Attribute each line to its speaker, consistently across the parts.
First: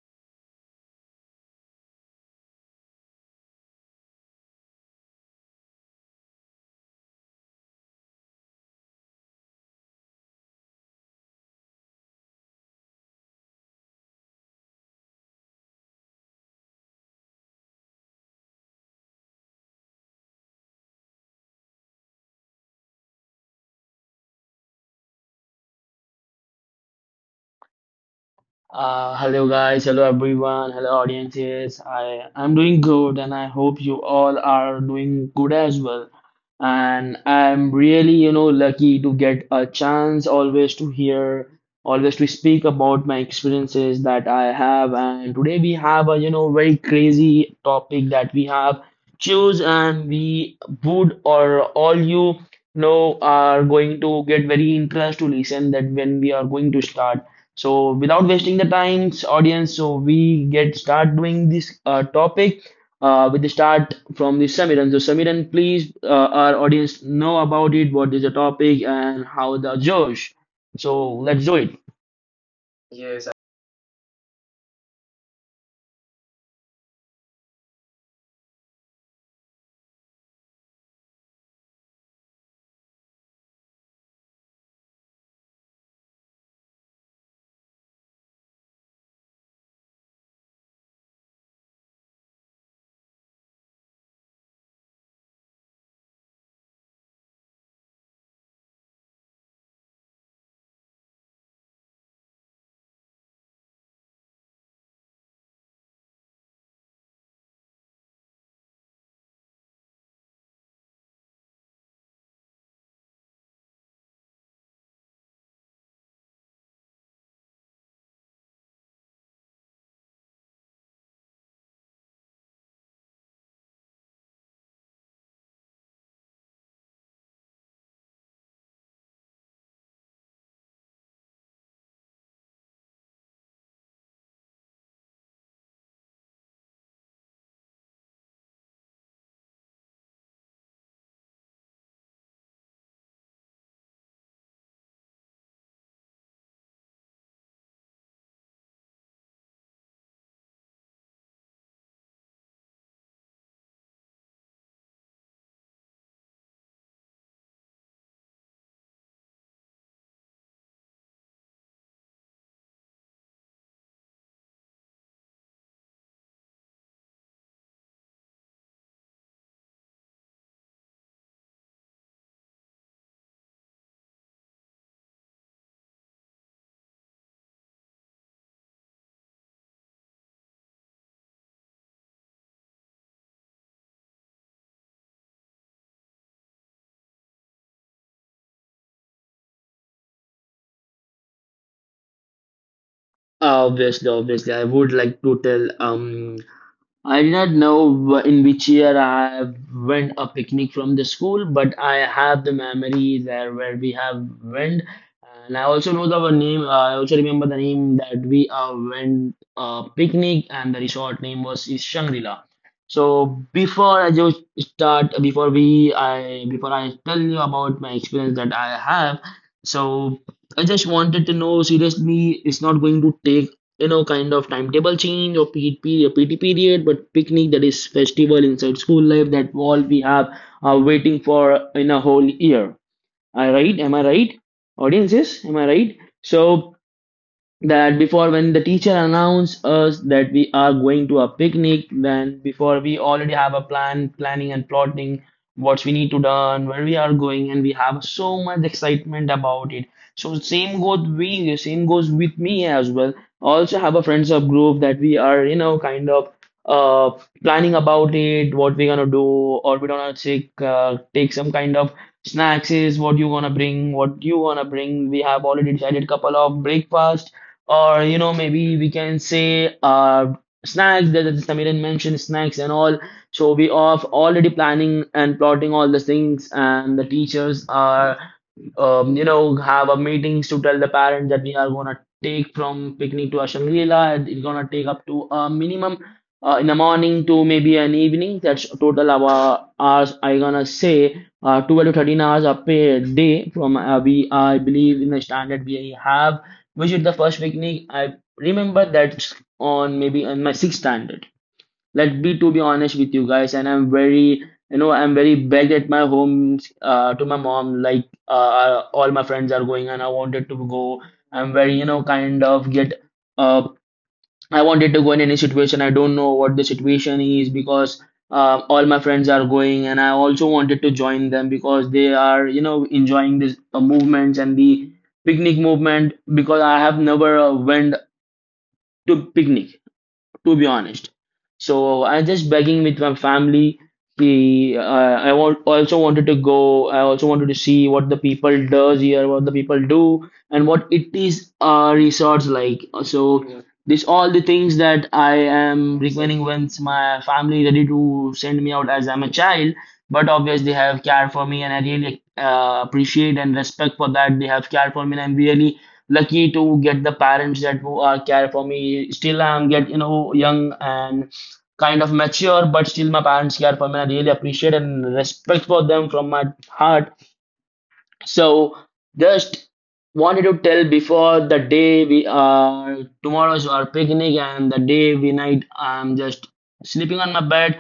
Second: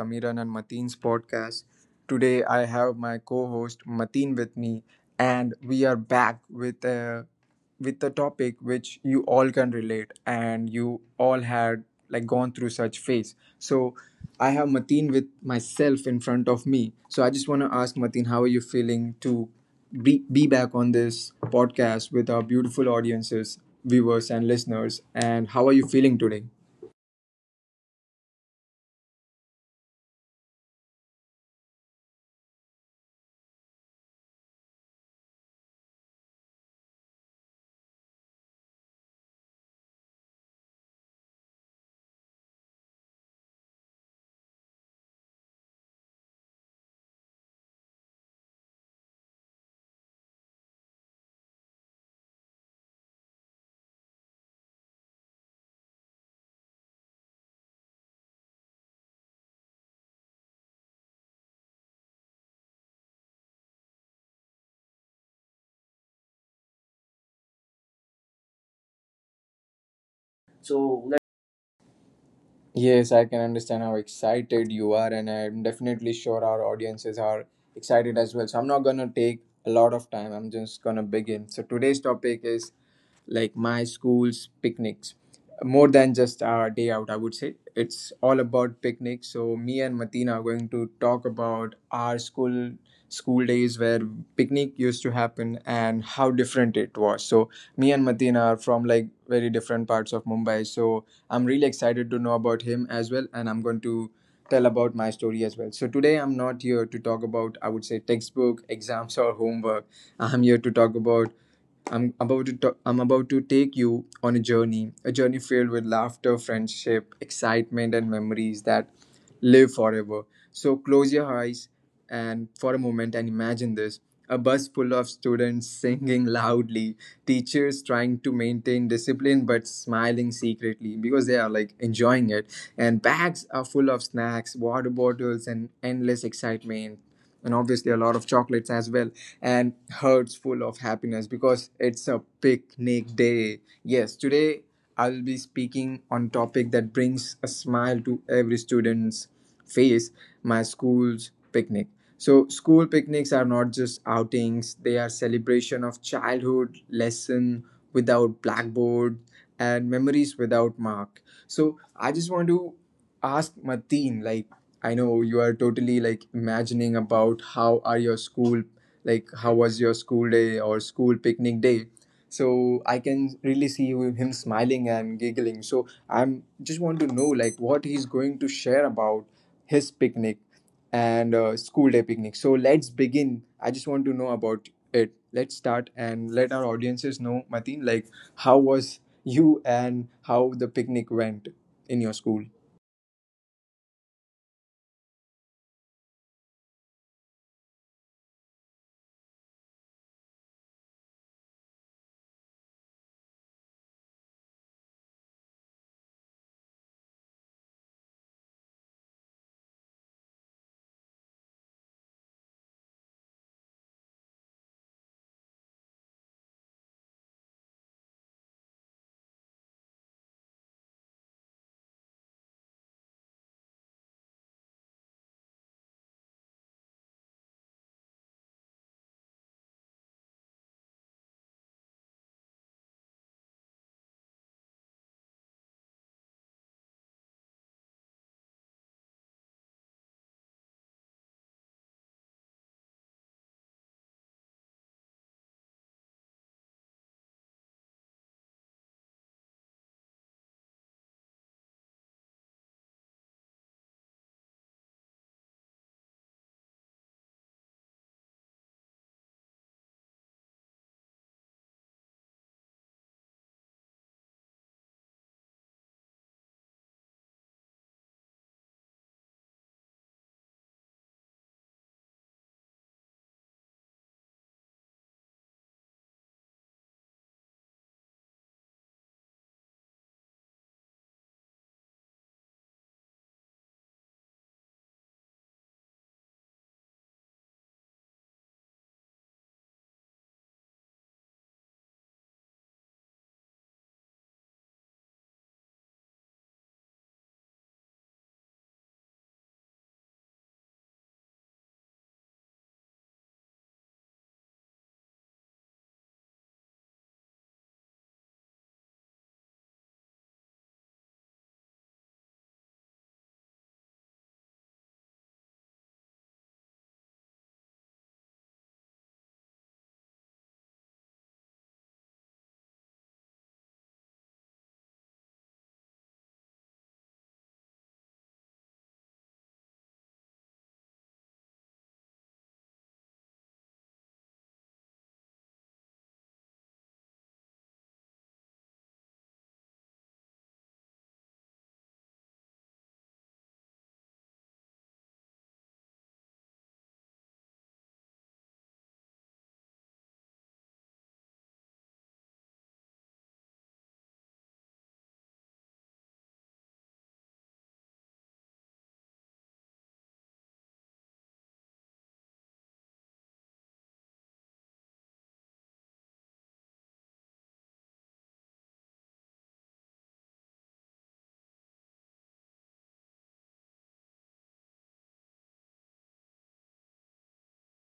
Speaker 1: Samiran and Mateen's podcast. Today, I have my co-host Mateen with me, and we are back with a topic which you all can relate, and you all had like gone through such phase. So, I have Mateen with myself in front of me. So, I just want to ask Mateen, how are you feeling to be back on this podcast with our beautiful audiences, viewers, and listeners? And how are you feeling today?
Speaker 2: Hello guys, hello everyone, hello audiences. I'm doing good, and I hope you all are doing good as well. And I'm really, you know, lucky to get a chance always to hear, always to speak about my experiences that I have. And today we have a, you know, very crazy topic that we have choose, and we would or all you know are going to get very interest to listen that when we are going to start. So without wasting the time's audience, so we get start doing this topic with the start from the Samiran. So Samiran, please our audience know about it. What is the topic and how the Josh? So let's do it.
Speaker 1: Yes, I can understand how excited you are, and I'm definitely sure our audiences are excited as well. So, I'm not gonna take a lot of time, I'm just gonna begin. So, today's topic is like my school's picnics, more than just our day out. I would say it's all about picnics. So me and Matina are going to talk about our school days where picnic used to happen and how different it was. So me and Matina are from like very different parts of Mumbai, so I'm really excited to know about him as well, and I'm going to tell about my story as well. So today I'm not here to talk about, I would say, textbook exams or homework. I'm here to talk about I'm about to take you on a journey filled with laughter, friendship, excitement, and memories that live forever. So close your eyes and for a moment and imagine this. A bus full of students singing loudly, teachers trying to maintain discipline but smiling secretly because they are like enjoying it, and bags are full of snacks, water bottles, and endless excitement, and obviously a lot of chocolates as well, and hearts full of happiness because it's a picnic day. Yes, today I'll be speaking on topic that brings a smile to every students face: my school's picnic. So school picnics are not just outings, they are celebration of childhood, lesson without blackboard and memories without mark. So I just want to ask Martin like, I know you are totally like imagining about how are your school, like how was your school day or school picnic day. So I can really see him smiling and giggling, so I'm just want to know like what he's going to share about his picnic and school day picnic. So let's begin. I just want to know about it. Let's start and let our audiences know, Mateen, like how was you and how the picnic went in your school.
Speaker 2: Obviously, I would like to tell I do not know in which year I went a picnic from the school, but I have the memory there where we have went, and I also know the name. I also remember the name that we went picnic, and the resort name was is Shangri-La. So before I just start, before I tell you about my experience that I have, so I just wanted to know seriously, it's not going to take you know kind of timetable change or PT period, but picnic that is festival inside school life that all we have are waiting for in a whole year. I right? Am I right? Audiences, am I right? So that before when the teacher announce us that we are going to a picnic then before we already have a plan planning and plotting what we need to done where we are going and we have so much excitement about it, so same goes with me as well, also have a friends up group that we are you know kind of uh planning about it, what we're gonna do or we don't to take take some kind of snacks, is what you gonna bring, what you wanna bring. We have already decided couple of breakfast or you know maybe we can say snacks, that Samiran mentioned snacks and all. So we are already planning and plotting all the things and the teachers are you know, have a meetings to tell the parents that we are gonna take from picnic to a Shangri-La, and it's gonna take up to a minimum in the morning to maybe an evening. That's total our hours. I gonna say 12 to 13 hours a per day from we I believe in the standard we have. Which is the first picnic I remember, that's on maybe on my sixth standard. Let me to be honest with you guys, and I'm very back at my home to my mom, like all my friends are going and I wanted to go. I'm very you know kind of get uh, I wanted to go in any situation, I don't know what the situation is, because all my friends are going and I also wanted to join them because they are you know enjoying this movements and the picnic movement, because I have never went to picnic, to be honest. So I just begging with my family. The I want, also wanted to go. I also wanted to see what the people does here, what the people do, and what it is resorts like. So this all the things that I am requiring, once my family ready to send me out as I'm a child. But obviously they have cared for me, and I really appreciate and respect for that. They have cared for me, and I'm really lucky to get the parents that who are care for me. Still, I'm get you know young and kind of mature, but still my parents care for me. I really appreciate and respect for them from my heart. So just wanted to tell before the day we are tomorrow's our picnic, and the day we night I'm just sleeping on my bed.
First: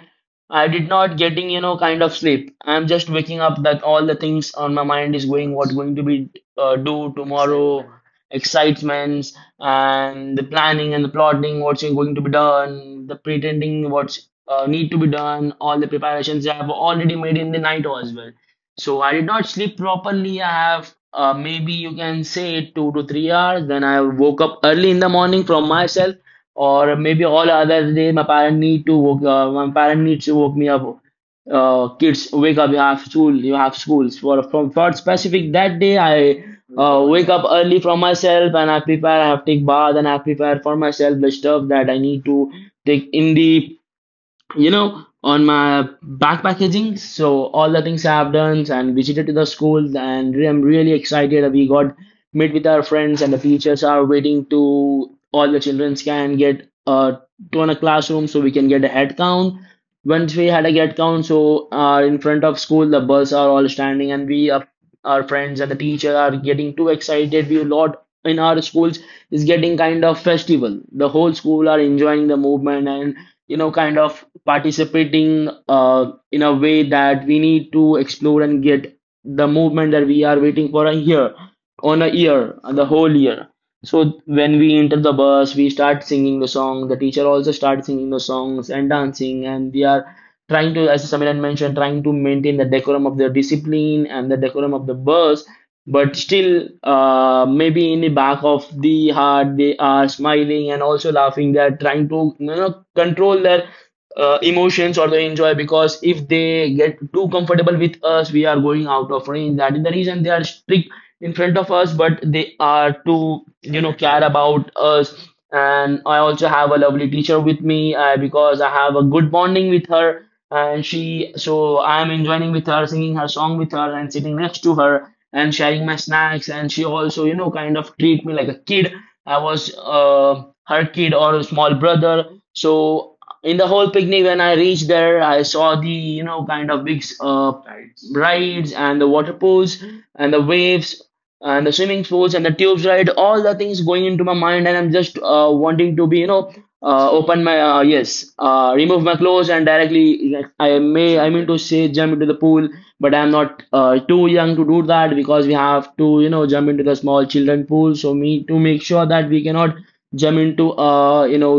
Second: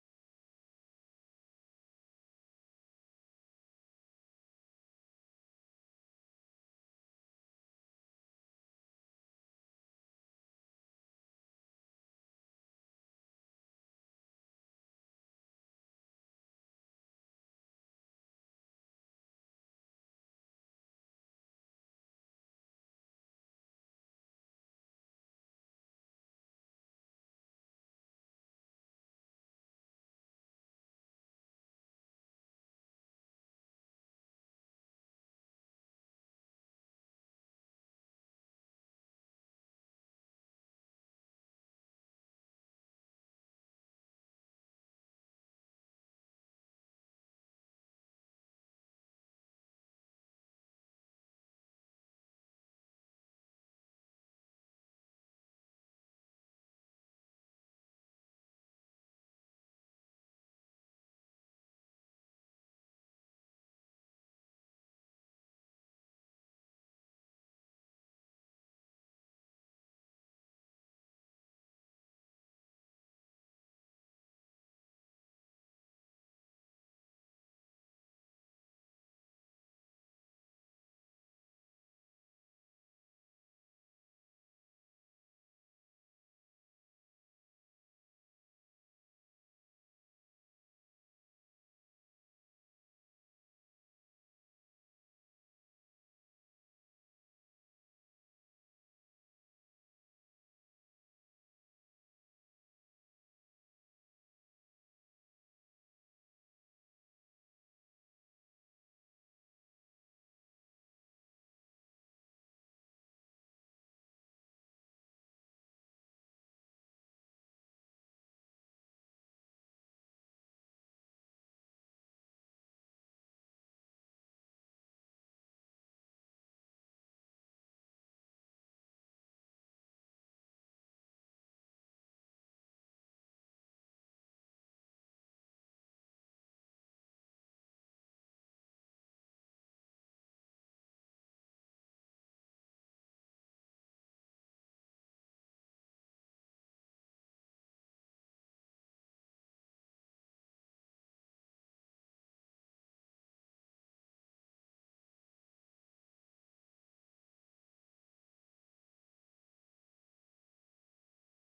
Speaker 2: I did not getting you know kind of sleep. I'm just waking up that all the things on my mind is going, what going to be do tomorrow, excitements and the planning and the plotting what's going to be done, the pretending what's need to be done, all the preparations I have already made in the night as well. So I did not sleep properly. I have maybe you can say 2 to 3 hours. Then I woke up early in the morning from myself, or maybe all other day my parent need to woke. My parent needs to woke me up. Kids, wake up! You have school. You have schools. For from for specific that day, I wake up early from myself and I prepare. I have take bath and I prepare for myself the stuff that I need to take in the you know, on my backpackaging. So all the things I have done and visited to the schools, and I'm really excited that we got meet with our friends, and the teachers are waiting to all the children can get to a classroom so we can get a head count. Once we had a head count, so in front of school the buses are all standing and we are our friends and the teacher are getting too excited. We a lot in our schools is getting kind of festival. The whole school are enjoying the movement and you know kind of participating in a way that we need to explore and get the movement that we are waiting for a year, the whole year. So when we enter the bus we start singing the song, the teacher also starts singing the songs and dancing, and they are trying to, as Samiran mentioned, trying to maintain the decorum of the discipline and the decorum of the bus, but still, maybe in the back of the heart, they are smiling and also laughing. They are trying to, you know, control their emotions or the enjoy, because if they get too comfortable with us, we are going out of range. That is the reason they are strict in front of us, but they are too, you know, care about us. And I also have a lovely teacher with me because I have a good bonding with her. And she, so I am enjoying with her, singing her song with her, and sitting next to her and sharing my snacks, and she also you know kind of treat me like a kid. I was her kid or a small brother. So in the whole picnic when I reached there, I saw the you know kind of big rides and the water pools and the waves and the swimming pools and the tubes ride, all the things going into my mind, and I'm just wanting to be you know open my yes remove my clothes and directly like, I may I mean to say jump into the pool. But I'm not too young to do that, because we have to you know jump into the small children pool, so me to make sure that we cannot jump into you know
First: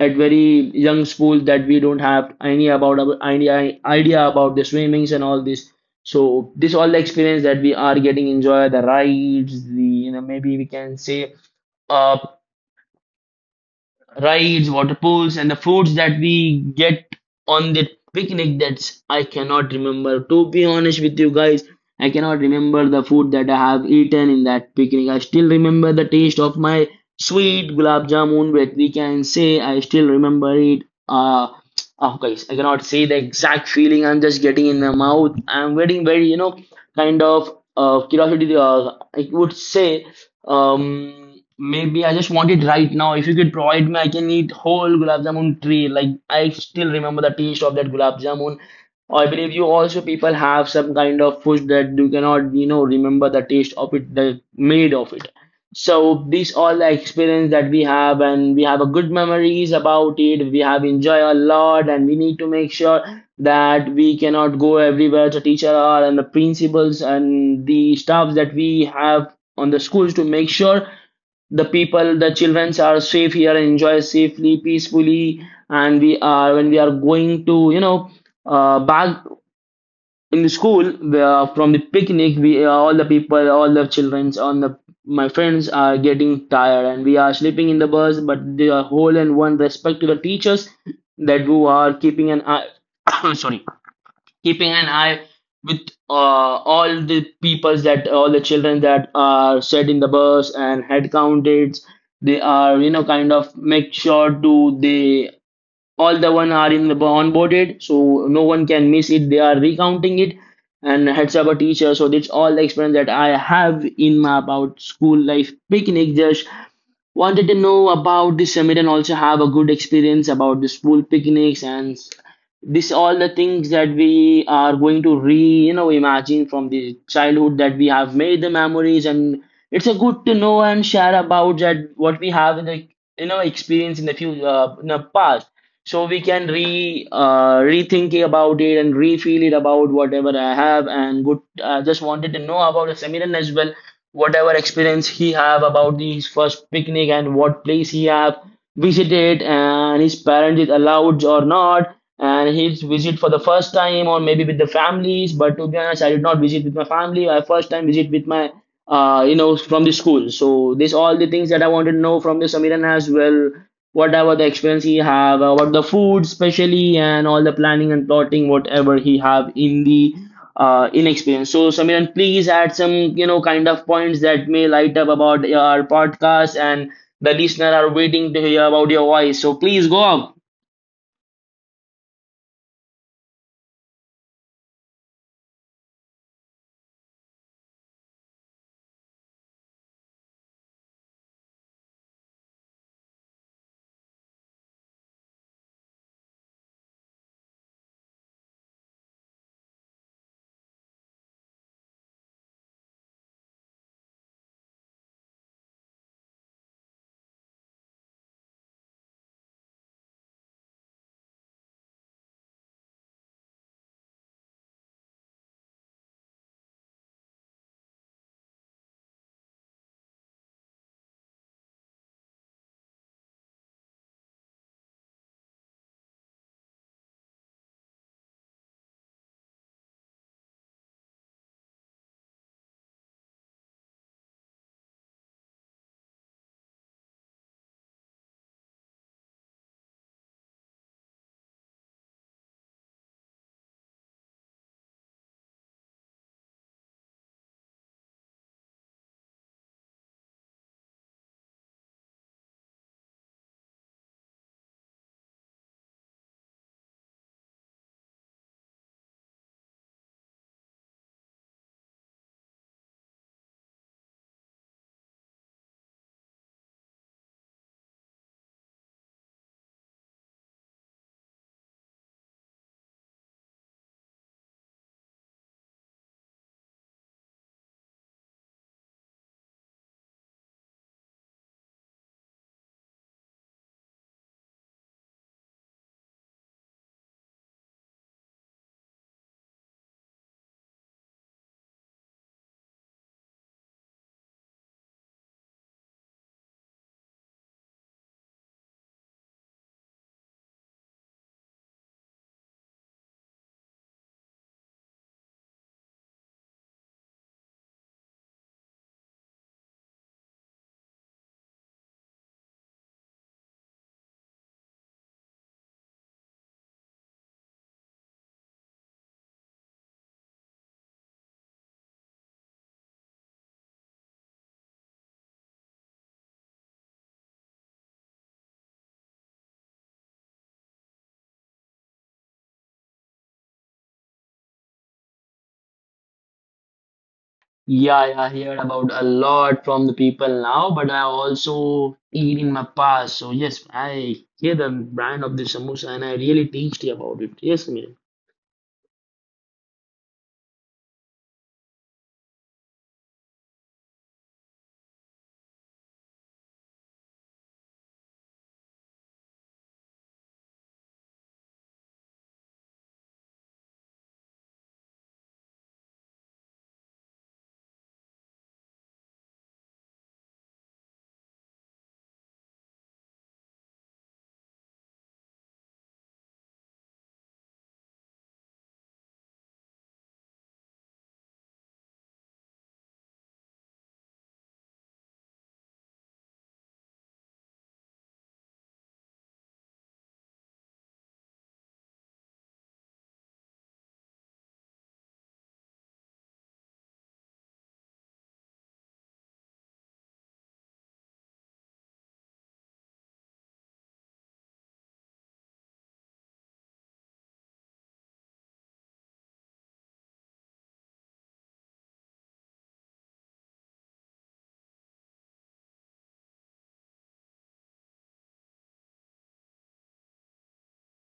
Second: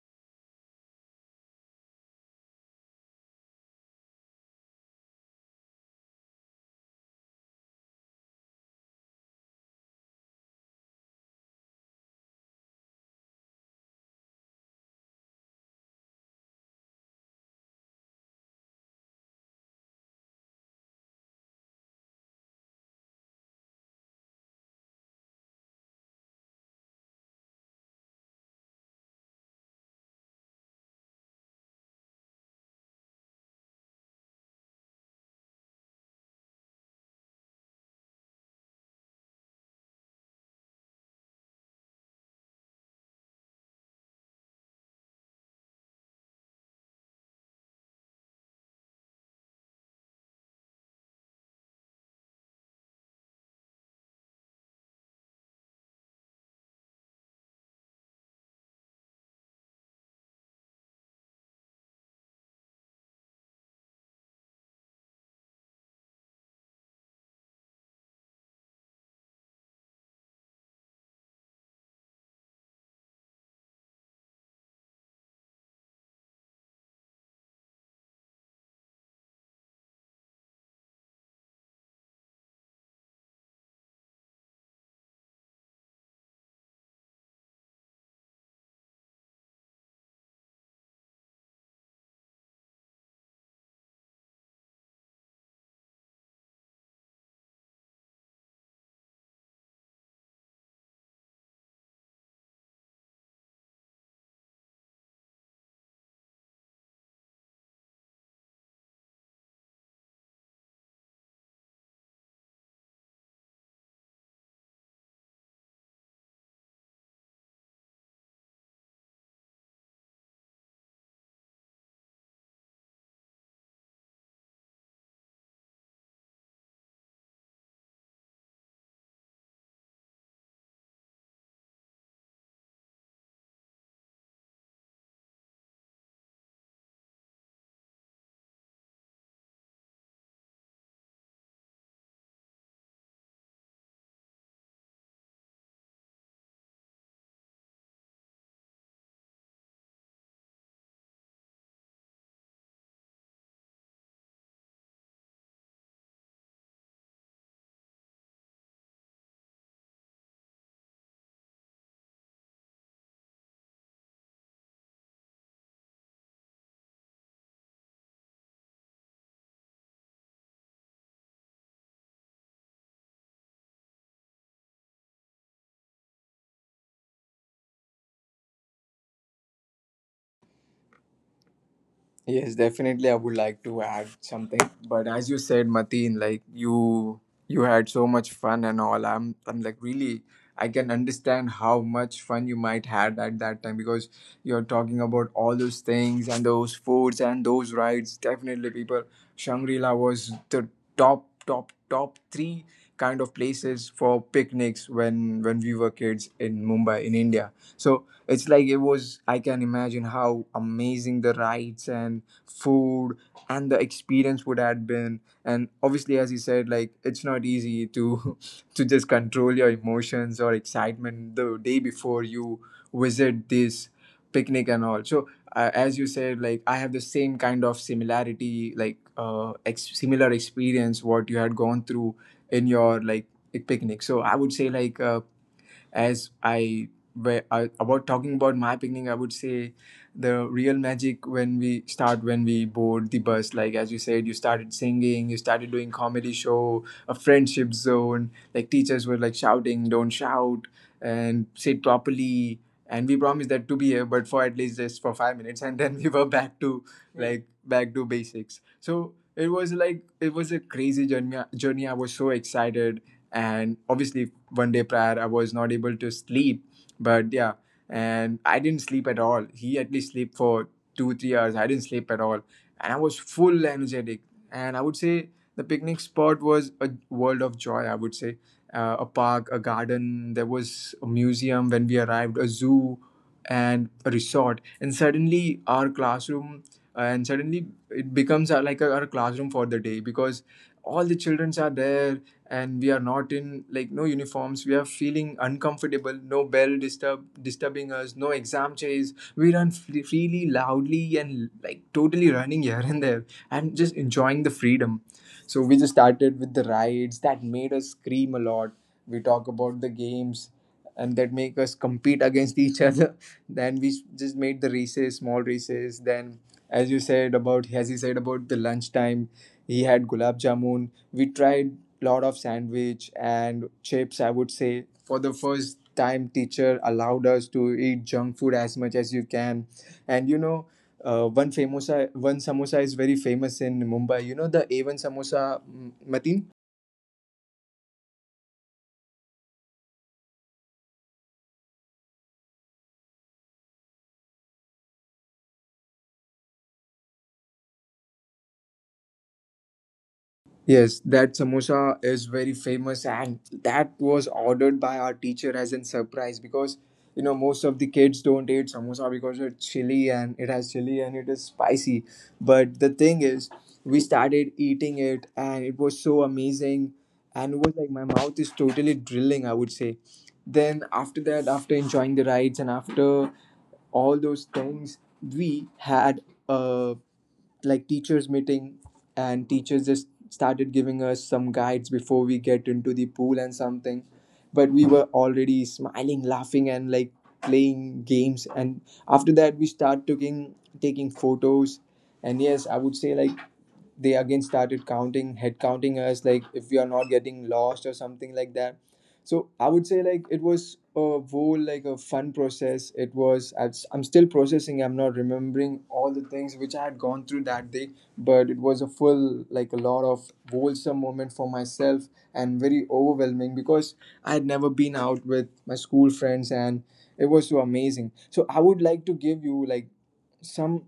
Speaker 2: at very young school that we don't have any about idea about the swimmings and all this. So this all the experience that we are getting, enjoy the rides, the you know maybe we can say uh rides, water pools, and the foods that we get on the picnic. That's I cannot remember. To be honest with you guys, I cannot remember the food that I have eaten in that picnic. I still remember the taste of my sweet gulab jamun, but we can say I still remember it. Oh guys, I cannot say the exact feeling. I'm just getting in my mouth. I'm getting very, you know, kind of curiosity. I would say maybe I just want it right now. If you could provide me, I can eat whole gulab jamun tray. Like I still remember the taste of that gulab jamun. I believe you also people have some kind of food that you cannot, you know, remember the taste of it, the made of it. So these all the experience that we have, and we have a good memories about it. We have enjoy a lot, and we need to make sure that we cannot go everywhere. The teacher are and the principals and the staffs that we have on the schools to make sure the people, the children are safe here and enjoy safely, peacefully. And we are When we are going to, back in the school, from the picnic, we all the children, on the my friends are getting tired, and we are sleeping in the bus. But the whole and one respect to the teachers that who are keeping an eye, sorry, keeping an eye with all the peoples, that all the children that are set in the bus and head counted, they are, kind of make sure to they all the one are in the onboarded, so no one can miss it, they are recounting it and heads up a teacher. So that's all the experience that I have in my about school life picnic. Just wanted to know about this summit, and also have a good experience about the school picnics, and this all the things that we are going to re imagine from the childhood that we have made the memories. And it's a good to know and share about that what we have in the experience in the future, in the past. So we can re rethink about it and refeel it about whatever I have, and good, I just wanted to know about the Samiran as well, whatever experience he have about his first picnic, and what place he have visited, and his parents is allowed or not, and he's visit for the first time or maybe with the families. But to be honest, I did not visit with my family. I first time visit with my from the school. So this all the things that I wanted to know from the Samiran as well, whatever the experience he have about the food especially, and all the planning and plotting whatever he have in the inexperience. So Samiran, please add some kind of points that may light up about our podcast, and the listener are waiting to hear about your voice, so please go up.
Speaker 1: Yes, definitely I would like to add something. But as you said, Mateen, like you had so much fun and all. I'm like really, I can understand how much fun you might had at that time because you're talking about all those things and those foods and those rides. Definitely people, Shangri-La was the top three kind of places for picnics when we were kids in Mumbai in India. So it's like, it was, I can imagine how amazing the rides and food and the experience would have been. And obviously, as you said, like it's not easy to to just control your emotions or excitement the day before you visit this picnic and all. So as you said, like I have the same kind of similarity, like similar experience what you had gone through in your like picnic. So I would say like, as I about talking about my picnic, I would say the real magic when we start, when we board the bus. Like as you said, you started singing, you started doing comedy show, a friendship zone. Like teachers were like shouting, "Don't shout," and sit properly. And we promised that to be here, but for at least just for 5 minutes, and then we were back to back to basics. So it was like, it was a crazy journey. I was so excited, and obviously one day prior I was not able to sleep. But yeah, and I didn't sleep at all. He at least slept for 2 3 hours, I didn't sleep at all, and I was full energetic. And I would say the picnic spot was a world of joy, I would say, a park, a garden, there was a museum when we arrived, a zoo, and a resort. And suddenly our classroom, and suddenly it becomes like our classroom for the day because all the childrens are there, and we are not in like no uniforms, we are feeling uncomfortable, no bell disturbing us, no exam chase. We run freely, loudly, and like totally running here and there and just enjoying the freedom. So we just started with the rides that made us scream a lot. We talk about the games and that make us compete against each other. Then just made the races, small races. Then as you said about as he said about the lunchtime, he had gulab jamun. We tried lot of sandwich and chips. I would say for the first time teacher allowed us to eat junk food as much as you can. And you know, one samosa is very famous in Mumbai. You know the A1 samosa, Mateen?
Speaker 2: Yeah, yeah, I heard about a lot from the people now, but I also eat in my past. So yes, I hear the brand of the samosa and I really tasty about it. Yes, Amir.
Speaker 1: Yes, that samosa is very famous, and that was ordered by our teacher as a surprise because, you know, most of the kids don't eat samosa because it's chili and it has chili and it is spicy. But the thing is, we started eating it, and it was so amazing, and it was like my mouth is totally drilling, I would say. Then after that, after enjoying the rides and after all those things, we had a like teachers meeting, and teachers just started giving us some guides before we get into the pool and something, but we were already smiling, laughing, and like playing games. And after that we start taking photos. And yes, I would say like they again started counting, head counting us, like if we are not getting lost or something like that. So I would say like it was a whole like a fun process. It was I'm still processing. I'm not remembering all the things which I had gone through that day, but it was a full like a lot of wholesome moment for myself, and very overwhelming because I had never been out with my school friends, and it was so amazing. So I would like to give you like some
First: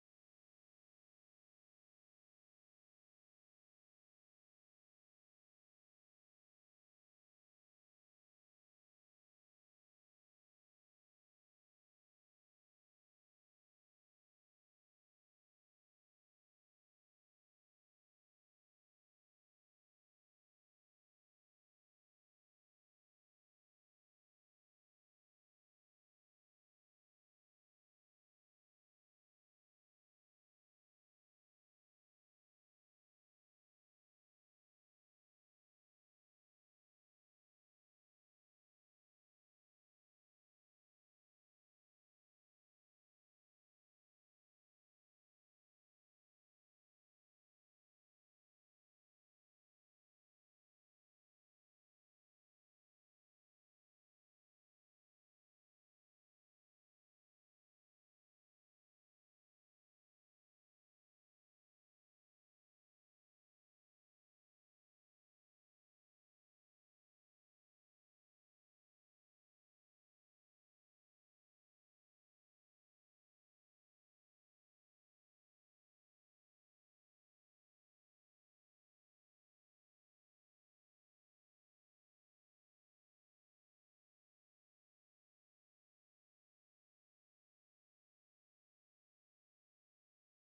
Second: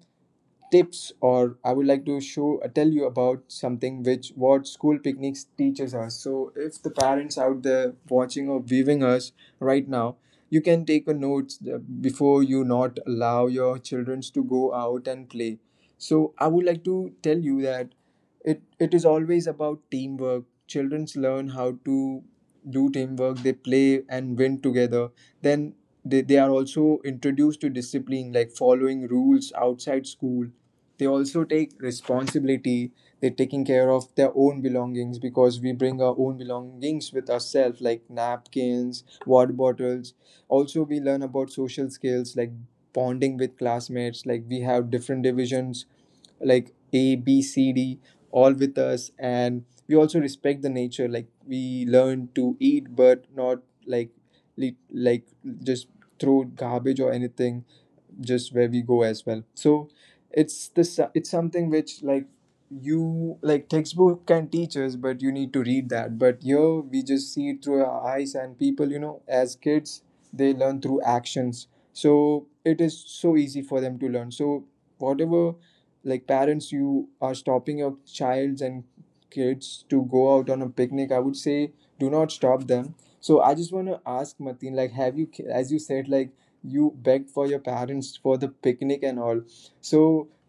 Speaker 1: tips, or I would like to show tell you about something which what school picnics teaches us. So if the parents out there watching or viewing us right now, you can take a note. Before you not allow your children to go out and play, so I would like to tell you that it is always about teamwork. Children learn how to do teamwork, they play and win together. Then they are also introduced to discipline, like following rules outside school. They also take responsibility, they're taking care of their own belongings because we bring our own belongings with ourselves, like napkins, water bottles. Also we learn about social skills, like bonding with classmates, like we have different divisions like A, B, C, D all with us. And we also respect the nature, like we learn to eat but not like lit- like just throw garbage or anything, just where we go as well. So it's this it's something which like, you, like textbook can teach us but you need to read that, but here we just see it through our eyes. And people, you know, as kids, they learn through actions, so it is so easy for them to learn. So whatever, like parents, you are stopping your childs and kids to go out on a picnic, I would say do not stop them. So I just want to ask Mateen like, have you, as you said, like you begged for your parents for the picnic and all, so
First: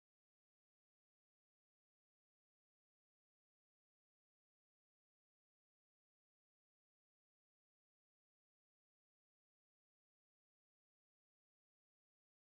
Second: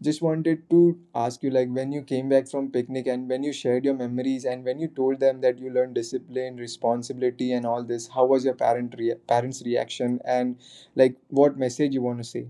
Speaker 1: just wanted to ask you like when you came back from picnic and when you shared your memories and when you told them that you learned discipline, responsibility and all this, how was your parents reaction? And like, what message you want to say?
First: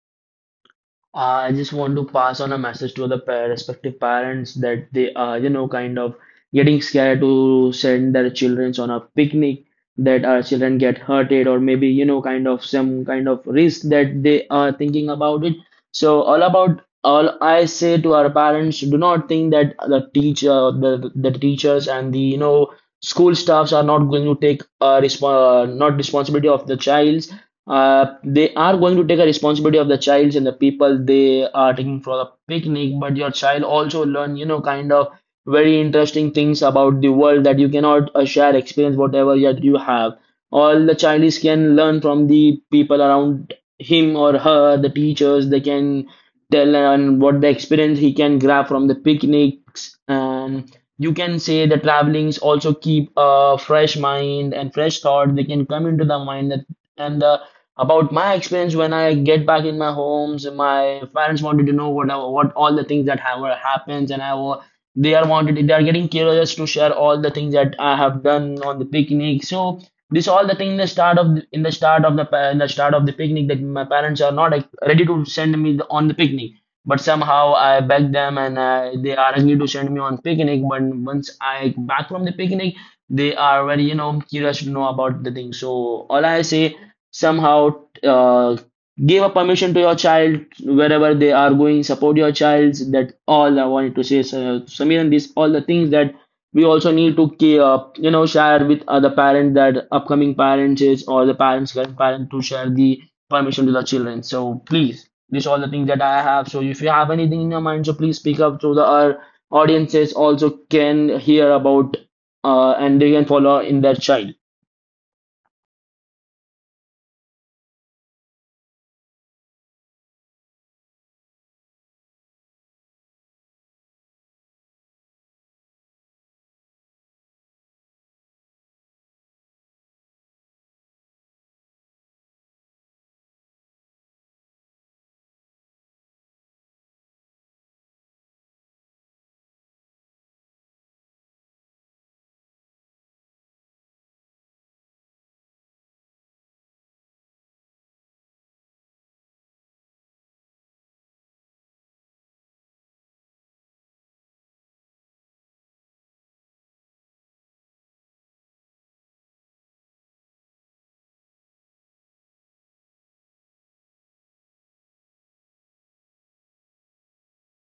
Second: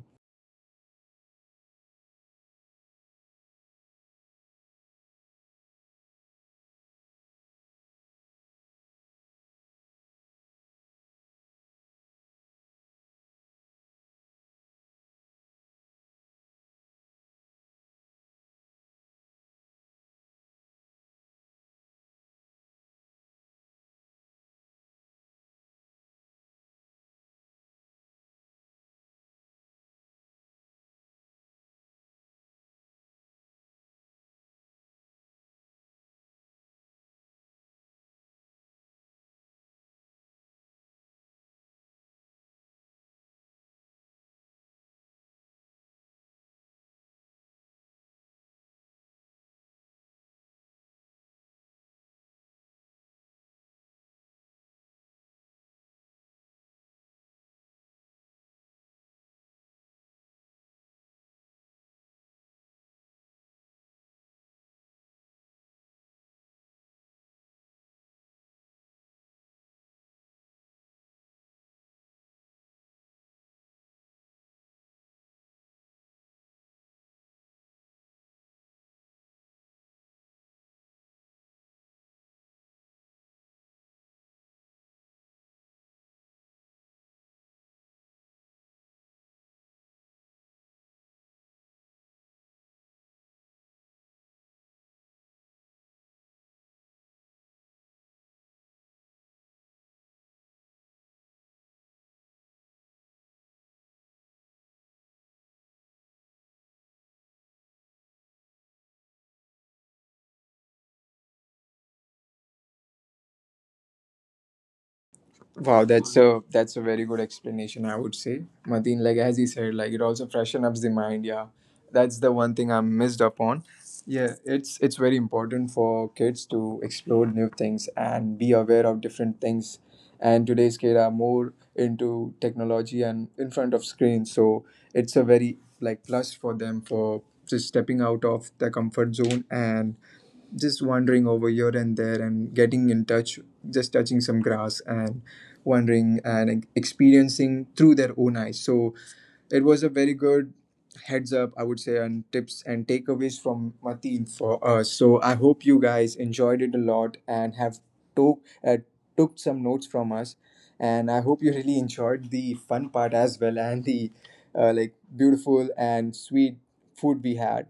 Speaker 2: I just want to pass on a message to the respective parents, that they are, kind of getting scared to send their children on a picnic, that our children get hurted, or maybe, kind of some kind of risk that they are thinking about it. So, all about all I say to our parents, do not think that the teacher, the teachers, and the, school staffs are not going to take not responsibility of the child. They are going to take a responsibility of the child and the people they are taking for the picnic, but your child also learn, kind of very interesting things about the world that you cannot share experience whatever yet you have. All the child is can learn from the people around him or her, the teachers they can tell, and what the experience he can grab from the picnics. And you can say the travelings also keep a fresh mind and fresh thought they can come into the mind, that and the, about my experience when I get back in my homes, my parents wanted to know what all the things that have happens. And they are wanted, they are getting curious to share all the things that I have done on the picnic. So this all the thing in the start of the picnic, that my parents are not like, ready to send me on the picnic. But somehow I begged them, and they are agreed to send me on picnic. But once I back from the picnic, they are very, curious to know about the thing. So all I say, somehow, uh, give a permission to your child wherever they are going, support your child. That all I wanted to say. So, Samir, and this all the things that we also need to share with other parents, that upcoming parents is, or the parents, current parent, to share the permission to the children. So please, these all the things that I have, so if you have anything in your mind, so please speak up, so the our audiences also can hear about, and they can follow in their child.
Speaker 1: Wow, that's a very good explanation, I would say. Martin, like as he said, like it also freshen up the mind. Yeah, that's the one thing I missed upon. Yeah, it's very important for kids to explore new things and be aware of different things. And today's kids are more into technology and in front of screens, so it's a very like plus for them for just stepping out of their comfort zone and just wandering over here and there and getting in touch, just touching some grass and wandering and experiencing through their own eyes. So it was a very good heads up, I would say, and tips and takeaways from Mateen for us. So I hope you guys enjoyed it a lot and have took uh, took some notes from us. And I hope you really enjoyed the fun part as well and the like beautiful and sweet food we had.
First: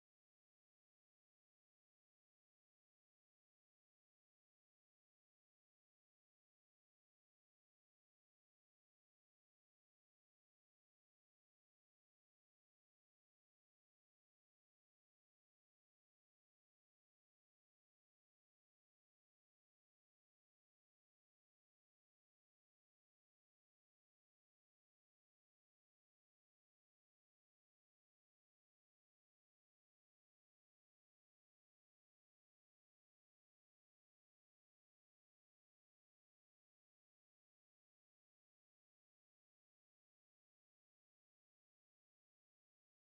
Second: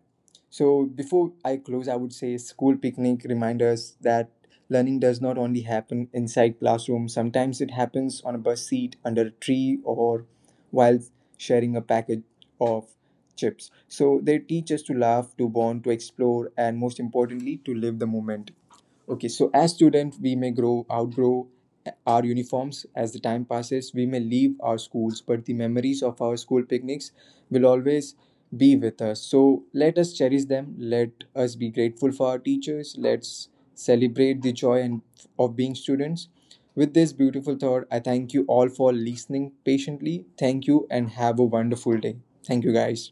Speaker 1: So before I close, I would say school picnic reminds us that learning does not only happen inside classroom. Sometimes it happens on a bus seat, under a tree, or while sharing a package of chips. So they teach us to laugh, to bond, to explore, and most importantly, to live the moment. Okay, so as students, we may grow, outgrow our uniforms as the time passes. We may leave our schools, but the memories of our school picnics will always be with us. So let us cherish them. Let us be grateful for our teachers. Let's celebrate the joy and of being students. With this beautiful thought, I thank you all for listening patiently. Thank you and have a wonderful day. Thank you, guys.